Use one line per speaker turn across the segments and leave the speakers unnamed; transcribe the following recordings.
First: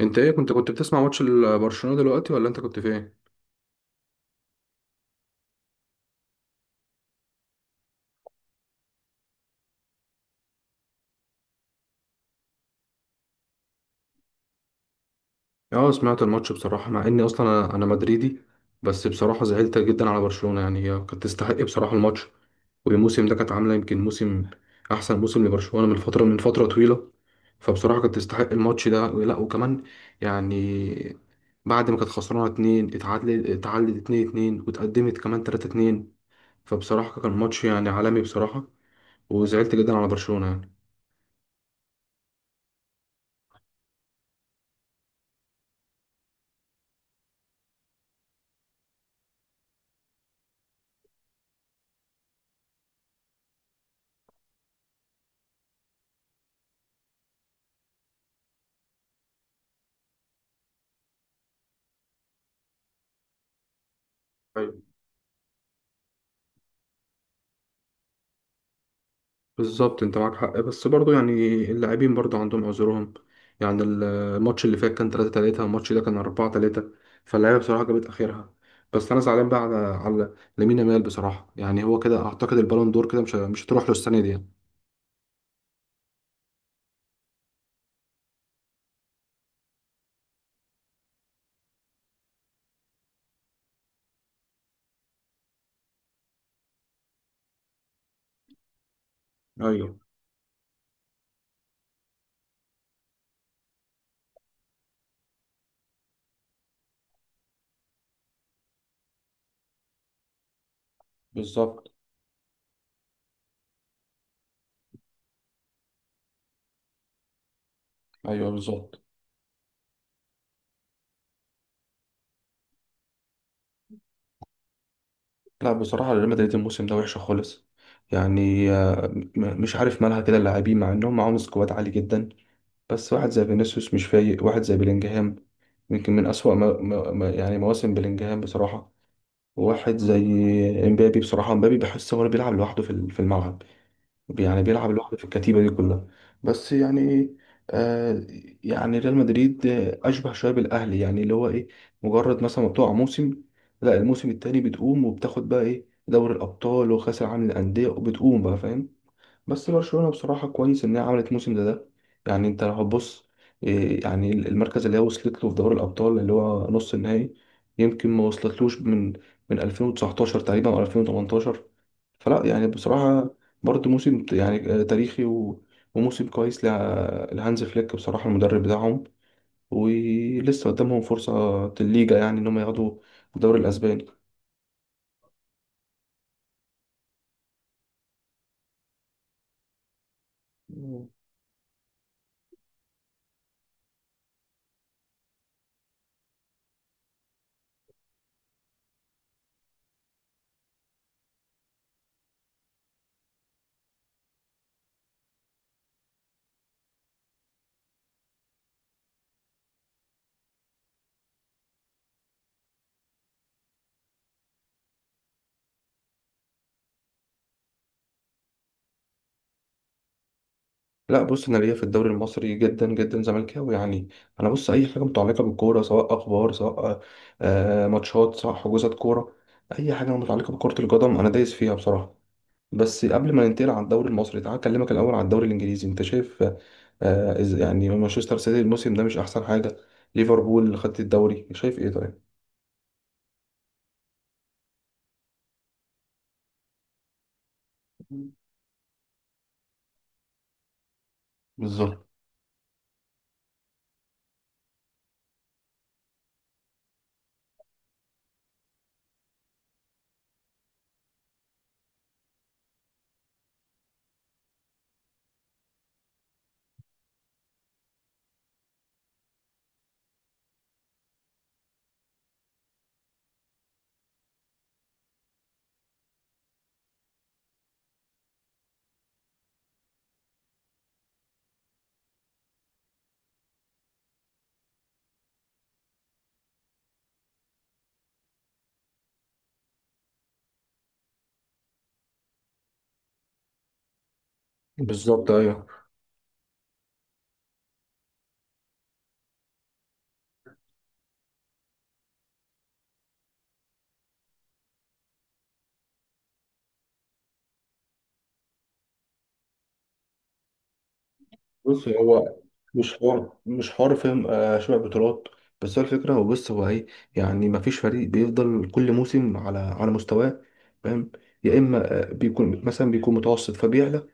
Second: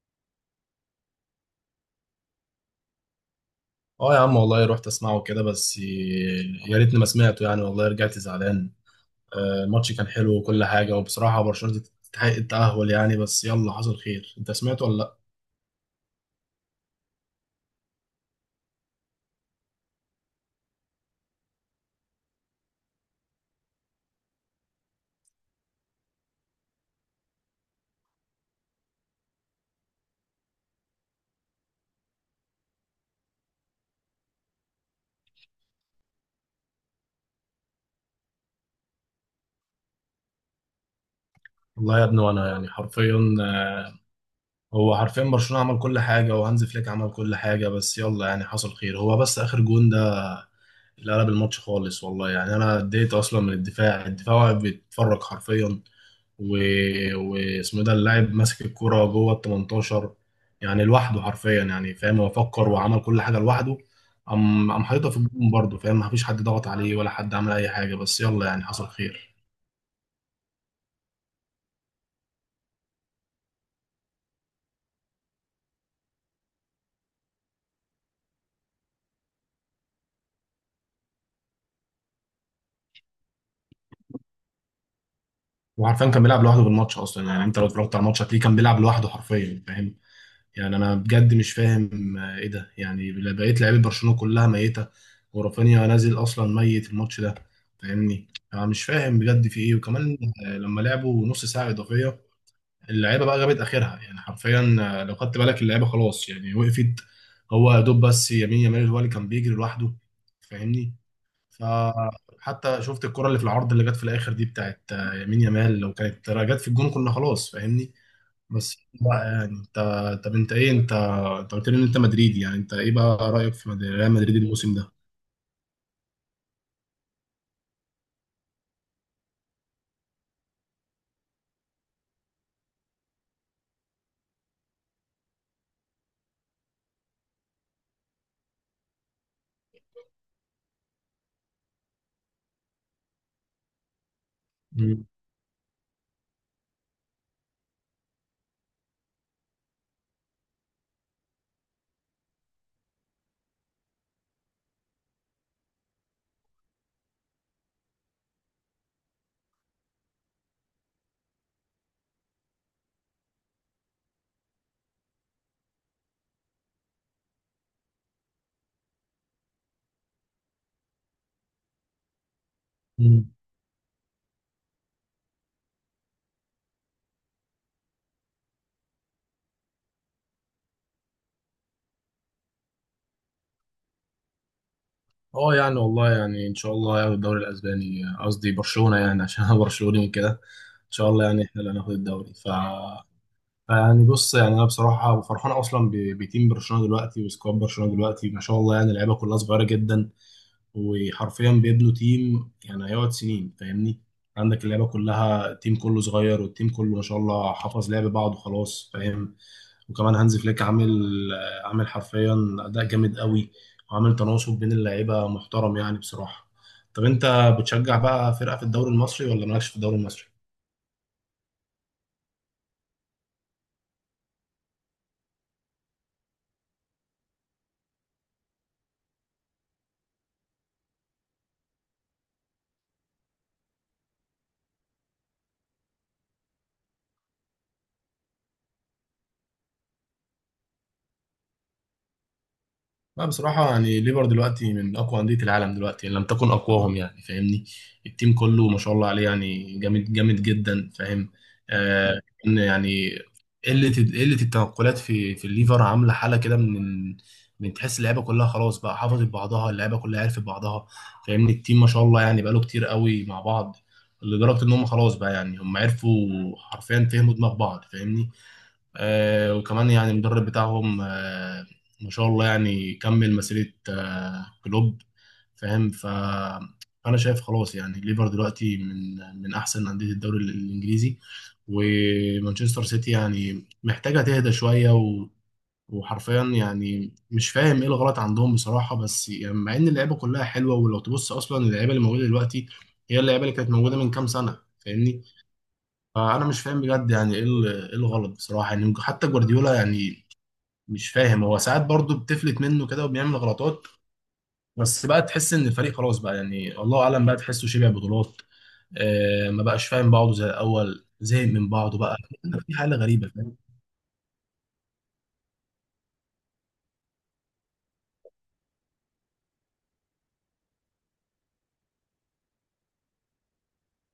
انت ايه كنت بتسمع ماتش برشلونة دلوقتي ولا انت كنت في ايه؟
اه يا عم والله رحت اسمعه كده بس يا ريتني ما سمعته يعني والله رجعت زعلان. الماتش كان حلو وكل حاجة وبصراحة برشلونة تستحق التأهل يعني بس يلا حصل خير. انت سمعته ولا لا؟
اه سمعت الماتش بصراحة مع اني اصلا أنا مدريدي. بس بصراحة زعلت جدا على برشلونة، يعني هي كانت تستحق بصراحة الماتش. والموسم ده كانت عاملة يمكن احسن موسم لبرشلونة من فترة طويلة. فبصراحة كانت تستحق الماتش ده، لا وكمان يعني بعد ما كانت خسرانة اتنين، اتعادلت اتنين اتنين، واتقدمت كمان تلاتة اتنين. فبصراحة كان ماتش يعني عالمي بصراحة، وزعلت جدا على برشلونة يعني.
والله يا ابني وانا يعني حرفيا هو حرفيا برشلونة عمل كل حاجة وهانز فليك عمل كل حاجة بس يلا يعني حصل خير. هو بس آخر جون ده اللي قلب الماتش خالص والله يعني. انا اديت اصلا من الدفاع واقف بيتفرج حرفيا و... واسمه إيه ده اللاعب ماسك الكرة جوه ال 18 يعني لوحده حرفيا يعني فاهم. هو فكر وعمل كل حاجة لوحده. قام حاططها في الجون برضه فاهم. مفيش حد ضغط عليه ولا حد عمل اي حاجة بس يلا يعني حصل خير.
بالظبط، انت معاك حق، بس برضو يعني اللاعبين برضو عندهم عذرهم. يعني الماتش اللي فات كان 3-3، الماتش ده كان 4-3، فاللعيبه بصراحه جابت اخرها. بس انا زعلان بقى على لامين يامال بصراحه، يعني هو كده اعتقد البالون دور كده مش هتروح له السنه دي يعني.
وعارفين كان بيلعب لوحده في الماتش اصلا. يعني انت لو اتفرجت على الماتش هتلاقيه كان بيلعب لوحده حرفيا فاهم. يعني انا بجد مش فاهم ايه ده يعني. بقيت لعيبه برشلونه كلها ميته ورافينيا نازل اصلا ميت الماتش ده فاهمني. انا مش فاهم بجد في ايه
ايوه
وكمان. لما لعبوا نص ساعه اضافيه اللعيبه بقى جابت اخرها يعني حرفيا. لو خدت بالك اللعيبه خلاص يعني وقفت. هو يا دوب بس يمين يامال هو اللي كان بيجري لوحده فاهمني.
بالظبط.
فحتى شفت الكره اللي في العرض اللي جت في الاخر دي بتاعت يمين يامال. لو كانت جت في الجون كنا خلاص فاهمني.
ايوه
بس
بالظبط.
بقى يعني انت، طب انت ايه، انت انت قلت لي ان انت مدريدي. يعني انت ايه بقى رايك في ريال مدريد الموسم ده؟
لا بصراحه ريال مدريد الموسم ده وحشه خالص يعني. مش عارف مالها كده اللاعبين، مع انهم معاهم سكواد عالي جدا. بس واحد زي فينيسيوس مش فايق، واحد زي بلينجهام يمكن من أسوأ يعني مواسم بلينجهام بصراحة. وواحد زي امبابي، بصراحة امبابي بحس هو اللي بيلعب لوحده في الملعب، يعني بيلعب
مم.
لوحده في الكتيبة دي كلها. بس يعني آه يعني ريال مدريد أشبه شوية بالأهلي، يعني اللي هو إيه، مجرد مثلا ما بتقع موسم، لا الموسم التاني بتقوم وبتاخد بقى إيه دوري الأبطال وكأس العالم للأندية وبتقوم بقى، فاهم؟ بس برشلونة بصراحة كويس إن هي عملت موسم ده. يعني أنت لو هتبص، يعني المركز اللي هي وصلت له في دوري الأبطال اللي هو نص النهائي يمكن ما وصلتلوش من 2019 تقريبا أو 2018. فلا يعني
مم.
بصراحة برضه يعني تاريخي وموسم كويس لهانز فليك بصراحة، المدرب بتاعهم. ولسه قدامهم فرصة الليجا، يعني إن هم ياخدوا الدوري الأسباني.
اه يعني والله يعني ان شاء الله هياخد الدوري الاسباني، قصدي برشلونه يعني عشان انا برشلوني وكده. ان شاء الله يعني احنا اللي هناخد الدوري. يعني بص يعني انا بصراحه فرحان اصلا بتيم برشلونه دلوقتي وسكواد برشلونه دلوقتي ما شاء الله يعني اللعيبه كلها صغيره جدا. وحرفيا بيبنوا تيم يعني هيقعد سنين فاهمني. عندك اللعبة كلها، التيم كله صغير والتيم كله ما شاء الله حفظ لعب بعض وخلاص فاهم. وكمان هانز فليك عامل، عامل حرفيا أداء جامد قوي وعامل تناسق بين اللعيبة محترم يعني بصراحة. طب انت بتشجع بقى فرقة في الدوري المصري ولا مالكش في الدوري المصري؟
لا بص، انا ليا في الدوري المصري جدا جدا زملكاوي يعني. انا بص اي حاجه متعلقه بالكوره، سواء اخبار، سواء ماتشات، سواء حجوزات كوره، اي حاجه متعلقه بكره القدم انا دايس فيها بصراحه. بس قبل ما ننتقل على الدوري المصري، تعال اكلمك الاول على الدوري الانجليزي. انت شايف يعني مانشستر سيتي الموسم ده مش احسن حاجه، ليفربول خدت الدوري، شايف ايه طيب؟
لا بصراحة يعني ليفر دلوقتي من أقوى أندية العالم دلوقتي إن لم تكن أقواهم يعني فاهمني. التيم كله ما شاء الله عليه يعني جامد جامد جدا فاهم.
بالظبط.
آه إن يعني قلة التنقلات في الليفر عاملة حالة كده. من تحس اللعيبة كلها خلاص بقى حافظت بعضها، اللعيبة كلها عرفت بعضها فاهمني. التيم ما شاء الله يعني بقاله كتير قوي مع بعض لدرجة إن هم خلاص بقى. يعني هم عرفوا حرفيا فهموا دماغ بعض فاهمني. وكمان يعني المدرب بتاعهم ما شاء الله يعني كمل مسيرة كلوب فاهم. فأنا شايف خلاص يعني ليفر دلوقتي من أحسن أندية الدوري الإنجليزي. ومانشستر سيتي يعني محتاجة تهدى شوية. وحرفيا يعني مش فاهم ايه الغلط عندهم بصراحة. بس يعني مع ان اللعيبة كلها حلوة ولو تبص اصلا اللعيبة اللي موجودة دلوقتي هي اللعيبة اللي كانت موجودة من كام سنة فاهمني.
بالظبط. ايوه.
فانا مش فاهم بجد يعني ايه إيه الغلط بصراحه. يعني حتى جوارديولا يعني مش فاهم، هو ساعات برضه بتفلت منه كده وبيعمل غلطات. بس بقى تحس ان الفريق خلاص بقى يعني الله اعلم بقى. تحسه شبع بطولات آه، ما بقاش فاهم بعضه زي الاول، زهق من
بص
بعضه بقى.
هو
في
مش
حاله غريبه
حوار،
فاهم.
مش حوار، فاهم؟ شبع بطولات. بس هو الفكره، هو بص هو ايه، يعني ما فيش فريق بيفضل كل موسم على مستواه، فاهم؟ يا اما بيكون مثلا بيكون متوسط فبيعلى، يا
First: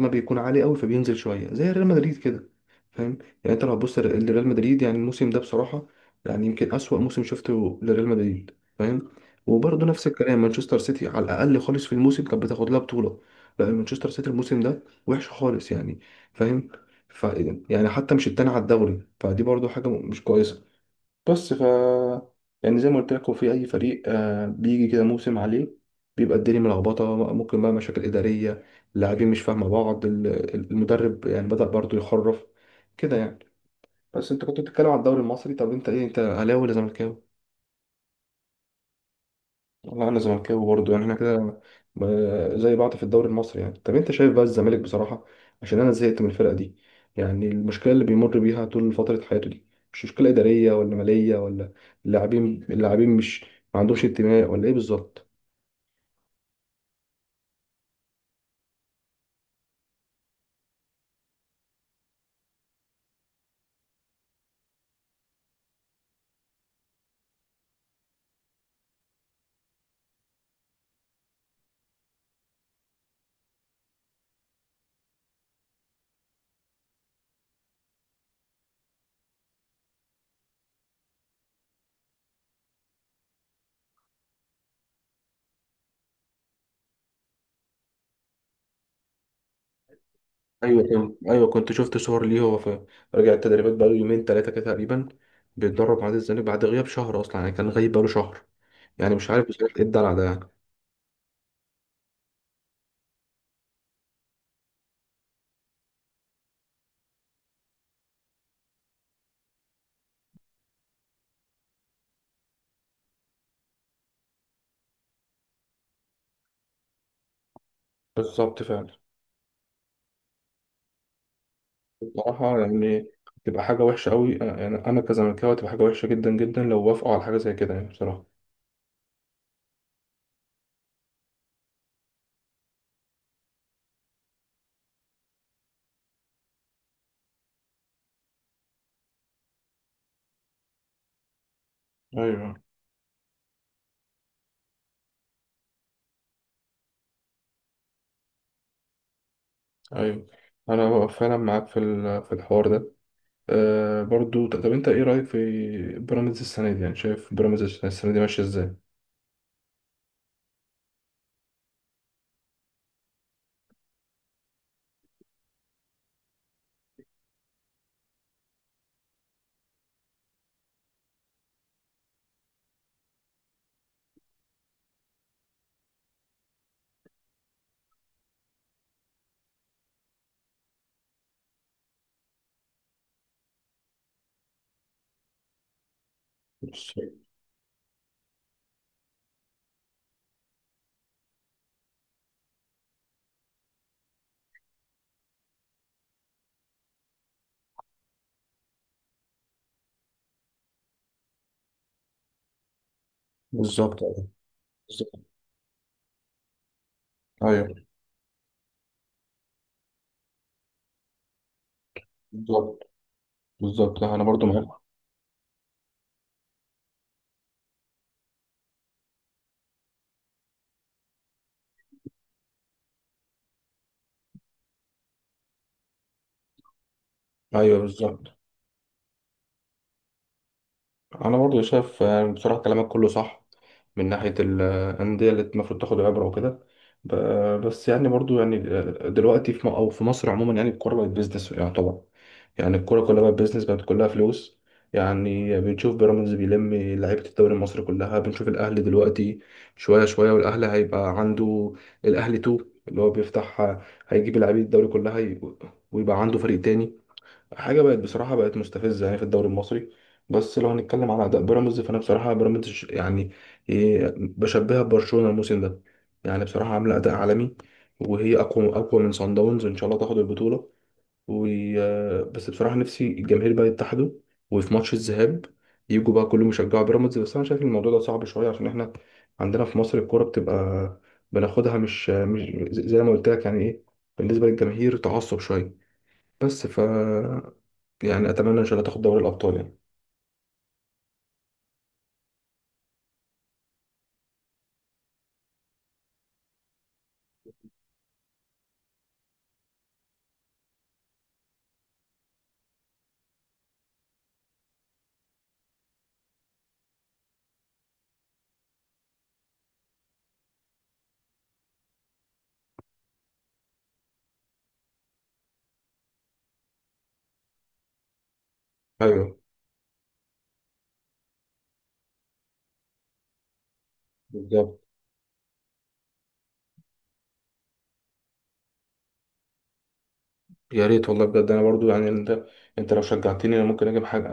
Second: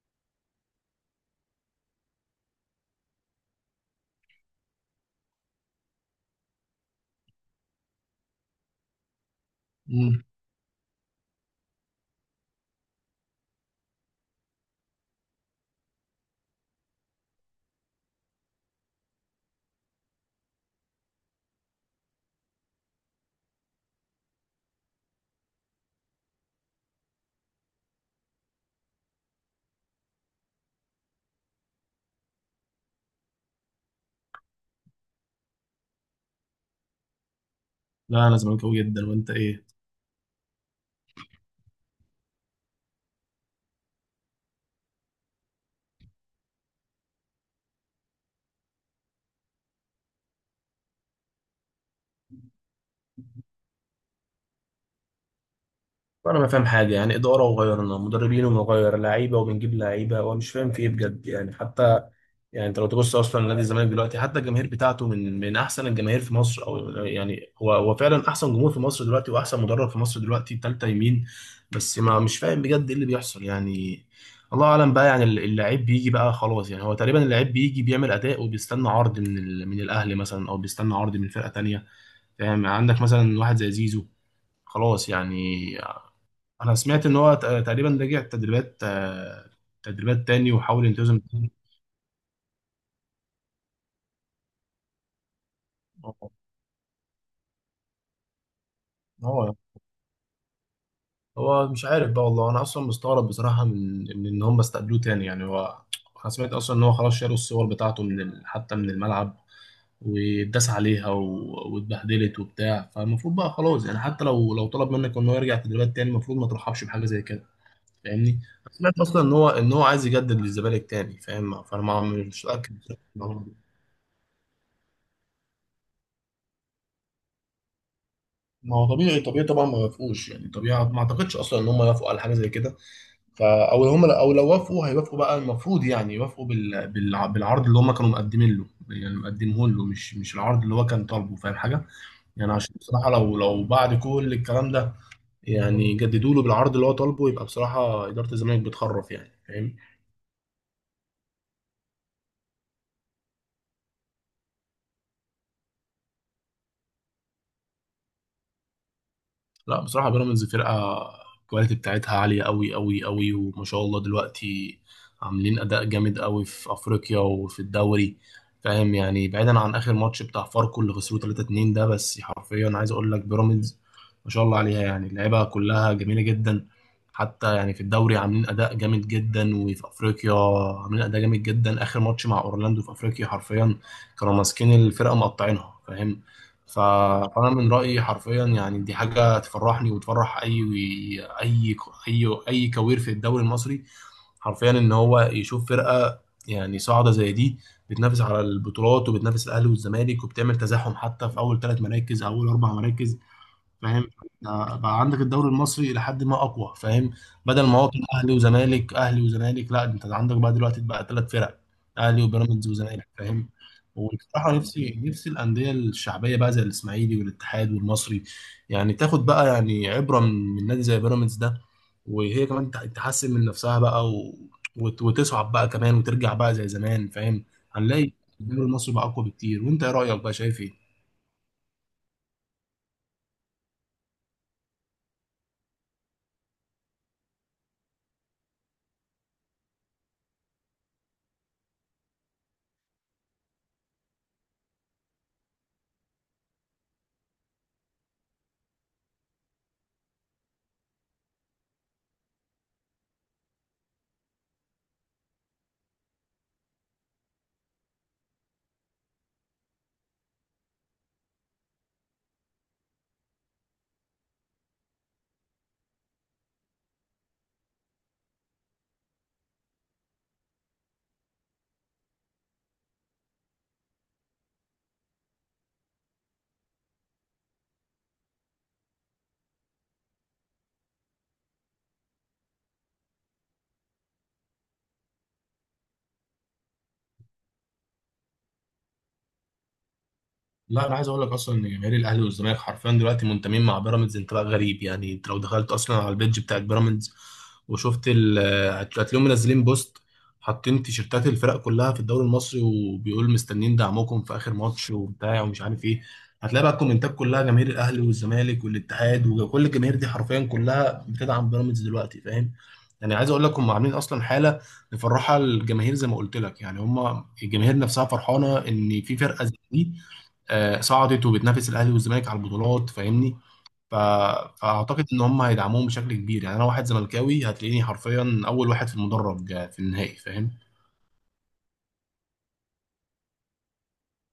اما بيكون عالي قوي فبينزل شويه زي ريال مدريد كده، فاهم؟ يعني انت لو هتبص لريال مدريد يعني الموسم ده بصراحه، يعني يمكن اسوأ موسم شفته لريال مدريد، فاهم؟ وبرضه نفس
مم.
الكلام مانشستر سيتي، على الاقل خالص في الموسم كانت بتاخد لها بطوله. لا مانشستر سيتي الموسم ده وحش خالص يعني، فاهم؟ ف يعني حتى مش التاني على الدوري، فدي برضو حاجة مش كويسة. بس ف يعني زي ما قلت لك، هو في أي فريق بيجي كده موسم عليه، بيبقى الدنيا ملخبطة، ممكن بقى مشاكل إدارية، اللاعبين مش فاهمة بعض، المدرب يعني بدأ برضو يخرف كده يعني. بس أنت كنت بتتكلم على الدوري المصري، طب أنت أهلاوي ولا زملكاوي؟
لا انا زملكاوي جدا، وانت ايه؟
والله انا زملكاوي برضه، يعني احنا كده زي بعض في الدوري المصري يعني. طب انت شايف بقى الزمالك بصراحه، عشان انا زهقت من الفرقه دي، يعني المشكله اللي بيمر بيها طول فتره حياته دي مش مشكله اداريه ولا ماليه ولا، اللاعبين مش ما عندهمش انتماء، ولا ايه بالظبط؟
انا ما فاهم حاجه، يعني اداره وغيرنا مدربين وغير لعيبه وبنجيب لعيبه وانا مش فاهم في ايه بجد. يعني حتى يعني انت لو تبص اصلا نادي الزمالك دلوقتي حتى الجماهير بتاعته من احسن الجماهير في مصر، او يعني هو فعلا احسن جمهور في مصر دلوقتي واحسن مدرب في مصر دلوقتي تالتة يمين. بس ما مش فاهم بجد ايه اللي بيحصل يعني. الله اعلم بقى يعني. اللاعب بيجي بقى خلاص يعني، هو تقريبا اللاعب بيجي بيعمل اداء وبيستنى عرض من الاهلي مثلا او بيستنى عرض من فرقة تانية فاهم. عندك مثلا واحد زي زيزو خلاص يعني. انا سمعت ان هو تقريبا رجع تدريبات، تدريبات تاني
ايوه
وحاول
كنت
ينتظم
ايوه
تاني.
كنت شفت صور ليه، هو في رجع التدريبات بقاله يومين ثلاثه كده تقريبا، بيتدرب مع نادي الزمالك بعد غياب شهر، اصلا يعني كان غايب بقاله شهر. يعني مش عارف
هو
بصراحه ايه الدلع ده يعني.
هو مش عارف بقى والله. انا اصلا مستغرب بصراحه من ان هم استقبلوه تاني يعني. هو انا سمعت اصلا ان هو خلاص شالوا الصور بتاعته حتى من الملعب واتداس عليها. واتبهدلت وبتاع. فالمفروض بقى خلاص يعني حتى لو طلب منك ان هو يرجع تدريبات تاني المفروض ما ترحبش بحاجه زي كده فاهمني.
بالظبط
انا
فعلا.
سمعت اصلا ان هو عايز يجدد للزمالك تاني فاهم. فانا ما مش
بصراحة
متاكد بصراحة.
يعني
ما هو
تبقى حاجة وحشة أوي، يعني أنا كزملكاوي تبقى حاجة وحشة جدا جدا لو وافقوا على حاجة زي كده يعني بصراحة.
ما هو طبيعي طبعا ما يوافقوش يعني. طبيعي ما اعتقدش اصلا ان هم يوافقوا على حاجه زي كده. او هم او لو وافقوا هيوافقوا بقى المفروض يعني يوافقوا بالعرض اللي هم كانوا مقدمين له يعني مقدمه له، مش العرض اللي هو كان طالبه فاهم حاجه. يعني
أيوه.
عشان بصراحه لو بعد كل الكلام ده يعني جددوا له بالعرض اللي هو طالبه يبقى بصراحه اداره الزمالك بتخرف يعني فاهم.
أيوه. أنا فعلا معاك في في الحوار ده. طب أنت إيه رأيك في بيراميدز السنة دي، يعني شايف بيراميدز السنة دي ماشية إزاي؟
لا بصراحة بيراميدز فرقة الكواليتي بتاعتها عالية أوي أوي أوي وما شاء الله دلوقتي عاملين أداء جامد أوي في أفريقيا وفي الدوري فاهم. يعني بعيدا عن آخر ماتش بتاع فاركو اللي خسروه 3-2 ده، بس حرفيا عايز أقول لك بيراميدز ما شاء الله عليها يعني اللعيبة كلها جميلة جدا. حتى يعني في الدوري عاملين أداء جامد جدا وفي أفريقيا عاملين أداء جامد جدا. آخر ماتش مع أورلاندو في أفريقيا حرفيا كانوا ماسكين الفرقة مقطعينها فاهم. ف-
بص-
فانا من رايي حرفيا يعني دي حاجه تفرحني وتفرح اي اي كوير في الدوري المصري حرفيا، ان هو يشوف فرقه يعني صاعده زي دي بتنافس على البطولات وبتنافس الاهلي والزمالك وبتعمل تزاحم حتى في اول ثلاث مراكز، اول اربع مراكز
بالظبط.
فاهم. بقى
بالظبط.
عندك الدوري المصري الى حد ما اقوى فاهم. بدل
أيوه
ما هو كان اهلي وزمالك اهلي وزمالك، لا انت عندك بقى دلوقتي بقى ثلاث فرق: اهلي وبيراميدز
بالظبط.
وزمالك فاهم.
بالظبط أنا برضو
وبصراحه
معاك.
نفسي الانديه الشعبيه بقى زي الاسماعيلي والاتحاد والمصري يعني تاخد بقى يعني عبره من نادي زي بيراميدز ده. وهي كمان تحسن من نفسها بقى. وتصعد بقى كمان وترجع بقى زي زمان فاهم.
أيوه
هنلاقي
بالظبط،
الدوري المصري بقى اقوى بكتير. وانت ايه رايك بقى شايف ايه؟
انا برضو شايف بصراحه كلامك كله صح من ناحيه الانديه اللي المفروض تاخد عبره وكده. بس يعني برضو يعني دلوقتي في م- او في مصر عموما يعني الكوره بقت بيزنس يعتبر، يعني الكوره كلها بقت بيزنس، بقت كلها فلوس. يعني بنشوف بيراميدز بيلم لعيبه الدوري المصري كلها، بنشوف الاهلي دلوقتي شويه شويه والاهلي هيبقى عنده الاهلي 2 اللي هو بيفتح، هيجيب لعيبه الدوري كلها، ويبقى عنده فريق تاني. حاجه بقت بصراحه بقت مستفزه يعني في الدوري المصري. بس لو هنتكلم على اداء بيراميدز، فانا بصراحه بيراميدز يعني بشبهها ببرشلونه الموسم ده، يعني بصراحه عامله اداء عالمي، وهي اقوى اقوى من صن داونز، ان شاء الله تاخد البطوله. و بس بصراحه نفسي الجماهير بقى يتحدوا، وفي ماتش الذهاب يجوا بقى كلهم يشجعوا بيراميدز. بس انا شايف الموضوع ده صعب شويه، عشان احنا عندنا في مصر الكوره بتبقى بناخدها، مش زي ما قلت لك، يعني ايه، بالنسبه للجماهير تعصب شويه. بس ف يعني اتمنى ان شاء الله تاخد دوري الابطال يعني.
لا انا عايز اقول لك اصلا ان جماهير الاهلي والزمالك حرفيا دلوقتي منتمين مع بيراميدز انتماء غريب. يعني انت لو دخلت اصلا على البيدج بتاعت بيراميدز وشفت هتلاقيهم منزلين بوست حاطين تيشيرتات الفرق كلها في الدوري المصري وبيقول مستنيين دعمكم في اخر ماتش وبتاع ومش عارف ايه. هتلاقي بقى الكومنتات كلها جماهير الاهلي والزمالك والاتحاد وكل الجماهير دي حرفيا كلها بتدعم بيراميدز دلوقتي فاهم. يعني عايز اقول لك هم عاملين اصلا حاله مفرحه الجماهير زي ما قلت لك. يعني هم الجماهير نفسها فرحانه ان في
ايوه
فرقه زي دي صعدت وبتنافس الاهلي والزمالك على البطولات فاهمني ف...
بالظبط.
فاعتقد ان هم هيدعموهم بشكل كبير. يعني انا واحد زملكاوي هتلاقيني حرفيا اول واحد في المدرج في النهائي فاهم.
يا ريت والله بجد، انا برضو يعني انت لو شجعتني انا ممكن اجي بحاجه،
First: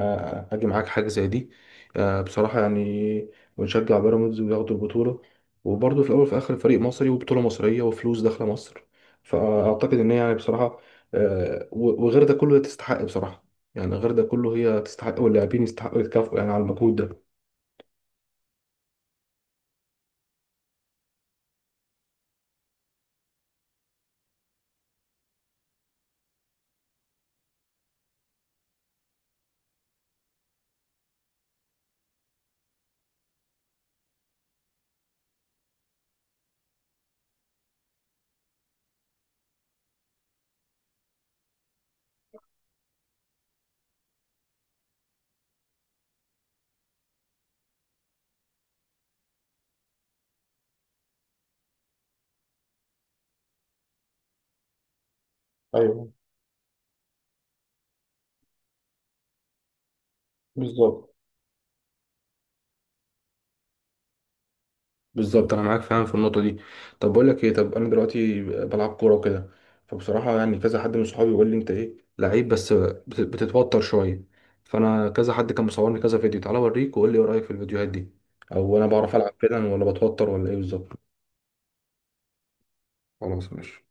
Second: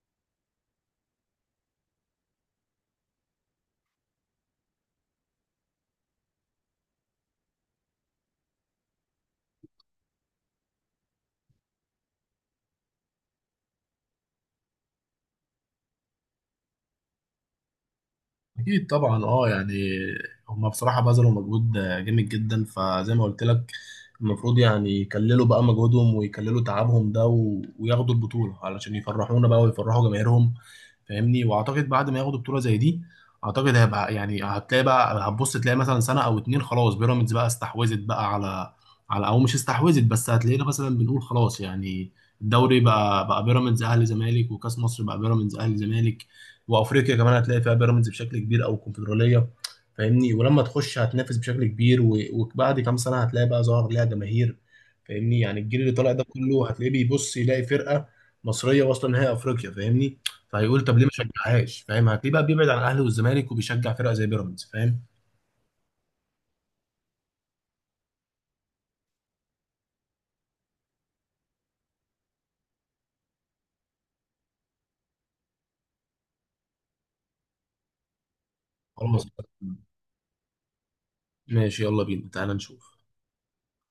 اجي معاك حاجه زي دي. بصراحه يعني ونشجع بيراميدز وياخدوا البطوله، وبرضو في الاول وفي الاخر فريق مصري وبطوله مصريه وفلوس داخله مصر. فاعتقد ان هي يعني بصراحه، وغير ده كله هي تستحق بصراحه، يعني غير ده كله هي تستحق، واللاعبين يستحقوا يتكافئوا يعني على المجهود ده.
اكيد طبعا اه يعني، هما بصراحه بذلوا مجهود جامد جدا. فزي ما قلت لك المفروض يعني يكللوا بقى مجهودهم ويكللوا تعبهم ده. وياخدوا البطوله علشان يفرحونا بقى ويفرحوا جماهيرهم فاهمني. واعتقد بعد ما ياخدوا بطوله زي دي اعتقد هيبقى يعني هتلاقي بقى هتبص تلاقي مثلا سنه او اتنين خلاص بيراميدز بقى استحوذت بقى على او مش استحوذت. بس هتلاقينا مثلا بنقول خلاص، يعني الدوري بقى بيراميدز اهلي زمالك، وكاس مصر بقى بيراميدز اهلي زمالك، وافريقيا كمان هتلاقي فيها بيراميدز بشكل كبير او الكونفدراليه فاهمني. ولما تخش هتنافس بشكل كبير وبعد كام سنه هتلاقي بقى ظهر ليها جماهير فاهمني. يعني الجيل اللي
ايوه
طالع ده كله هتلاقيه بيبص يلاقي فرقه مصريه واصله نهائي افريقيا فاهمني. فهيقول طب ليه ما
بالظبط.
اشجعهاش فاهم. هتلاقيه بقى بيبعد عن الاهلي والزمالك وبيشجع فرقه زي بيراميدز فاهم.
بالظبط انا معاك فعلا في النقطه دي. طب بقول لك ايه، طب انا دلوقتي بلعب كوره وكده، فبصراحه يعني كذا حد من صحابي بيقول لي انت ايه لعيب، بس بتتوتر شويه، فانا كذا حد كان مصورني كذا فيديو. تعالى اوريك وقول لي ايه رايك في الفيديوهات دي، او انا بعرف
خلاص
العب فعلا ولا بتوتر ولا ايه بالظبط.
ماشي يلا بينا تعالى نشوف.
خلاص ماشي.